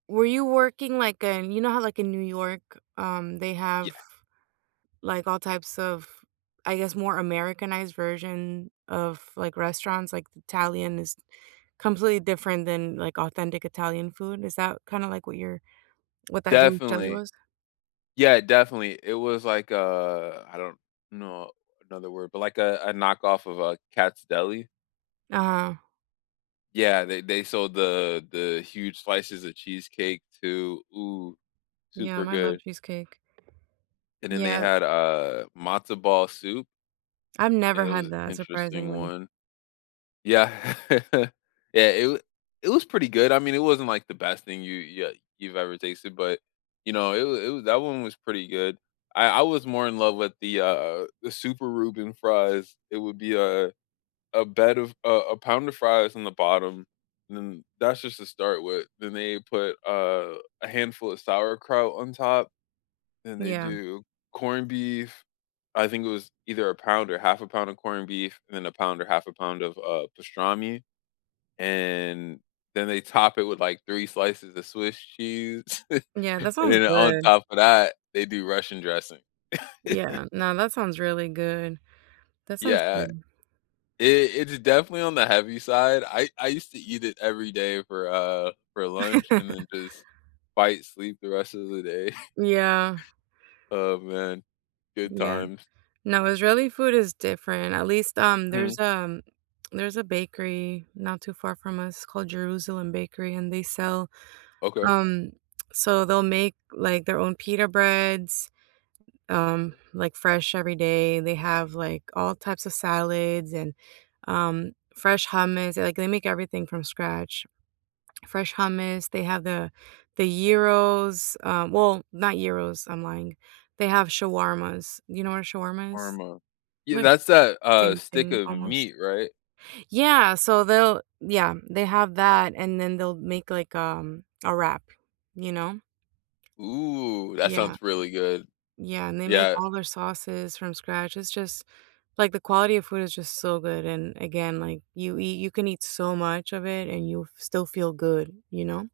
Were you working, like, in you know how, like, in New York, um, they Yeah. have, like, all types of I guess, more Americanized version of, like, restaurants? Like, the Italian is completely different than, like, authentic Italian food, is that, kinda, like, what your what that June's Deli Definitely was? yeah, definitely, it was, like, a I don't know another word, but like a a knockoff of a Katz deli? Uh-huh. Yeah, they they sold the the huge slices of cheesecake, too ooh, super Yum, I love good. cheesecake. And then they Yeah. had, uh, matzo ball soup. I've It never had was that, interesting surprisingly. one. Yeah. Yeah, it wa it was pretty good, I mean, it wasn't, like, the best thing you you li you've ever tasted, but, you know, it was it was that one was pretty good. I I was more in love with the, uh uh the super Reuben fries, it would be, uh, a bed of a a pound of fries on the bottom, and then that's just to start with, then they put, uh, a handful of sauerkraut on top. And they Yeah. do corned beef I think it was either a pound or 1/2 a pound of corned beef and then a pound or 1/2 a pound of, uh, pastrami. And then, they top it with, like, 3 slices of Swiss cheese, Yeah, that and sounds then, on good. top of that, they do Russian dressing. Yeah, no, that sounds really good. That Yeah, sounds uh good. it it's definitely on the heavy side, I I used to eat it every day for, uh for lunch and then just fight sleep the rest of the day. Yeah. Oh, man. Good Yeah. times. No, Israeli food is different, at least, um Hmm. there's, um there's a bakery not too far from us called Jerusalem Bakery and they sell, Okay. um so they'll make, like, their own pita breads, um, Mhm. like, fresh every day, they have, like, all types of salads and, um, fresh hummus like, they make everything from scratch. Fresh hummus, they have the the gyros, um well, not gyros- I'm lying- they have shawarmas, you know what a shawarma is? Shwarma? Yeah, Like, that's that, uh, same stick thing of almost meat, right? Yeah, so they'll yeah, they have that and then they'll make like, um, a wrap, you know? Ooh, that Yeah. sounds really good. Yeah, and they make Yeah. all their sauces from scratch, it's just like, the quality of food is just so good, and again, like, you eat you can eat so much of it and you'll f still feel good, you know?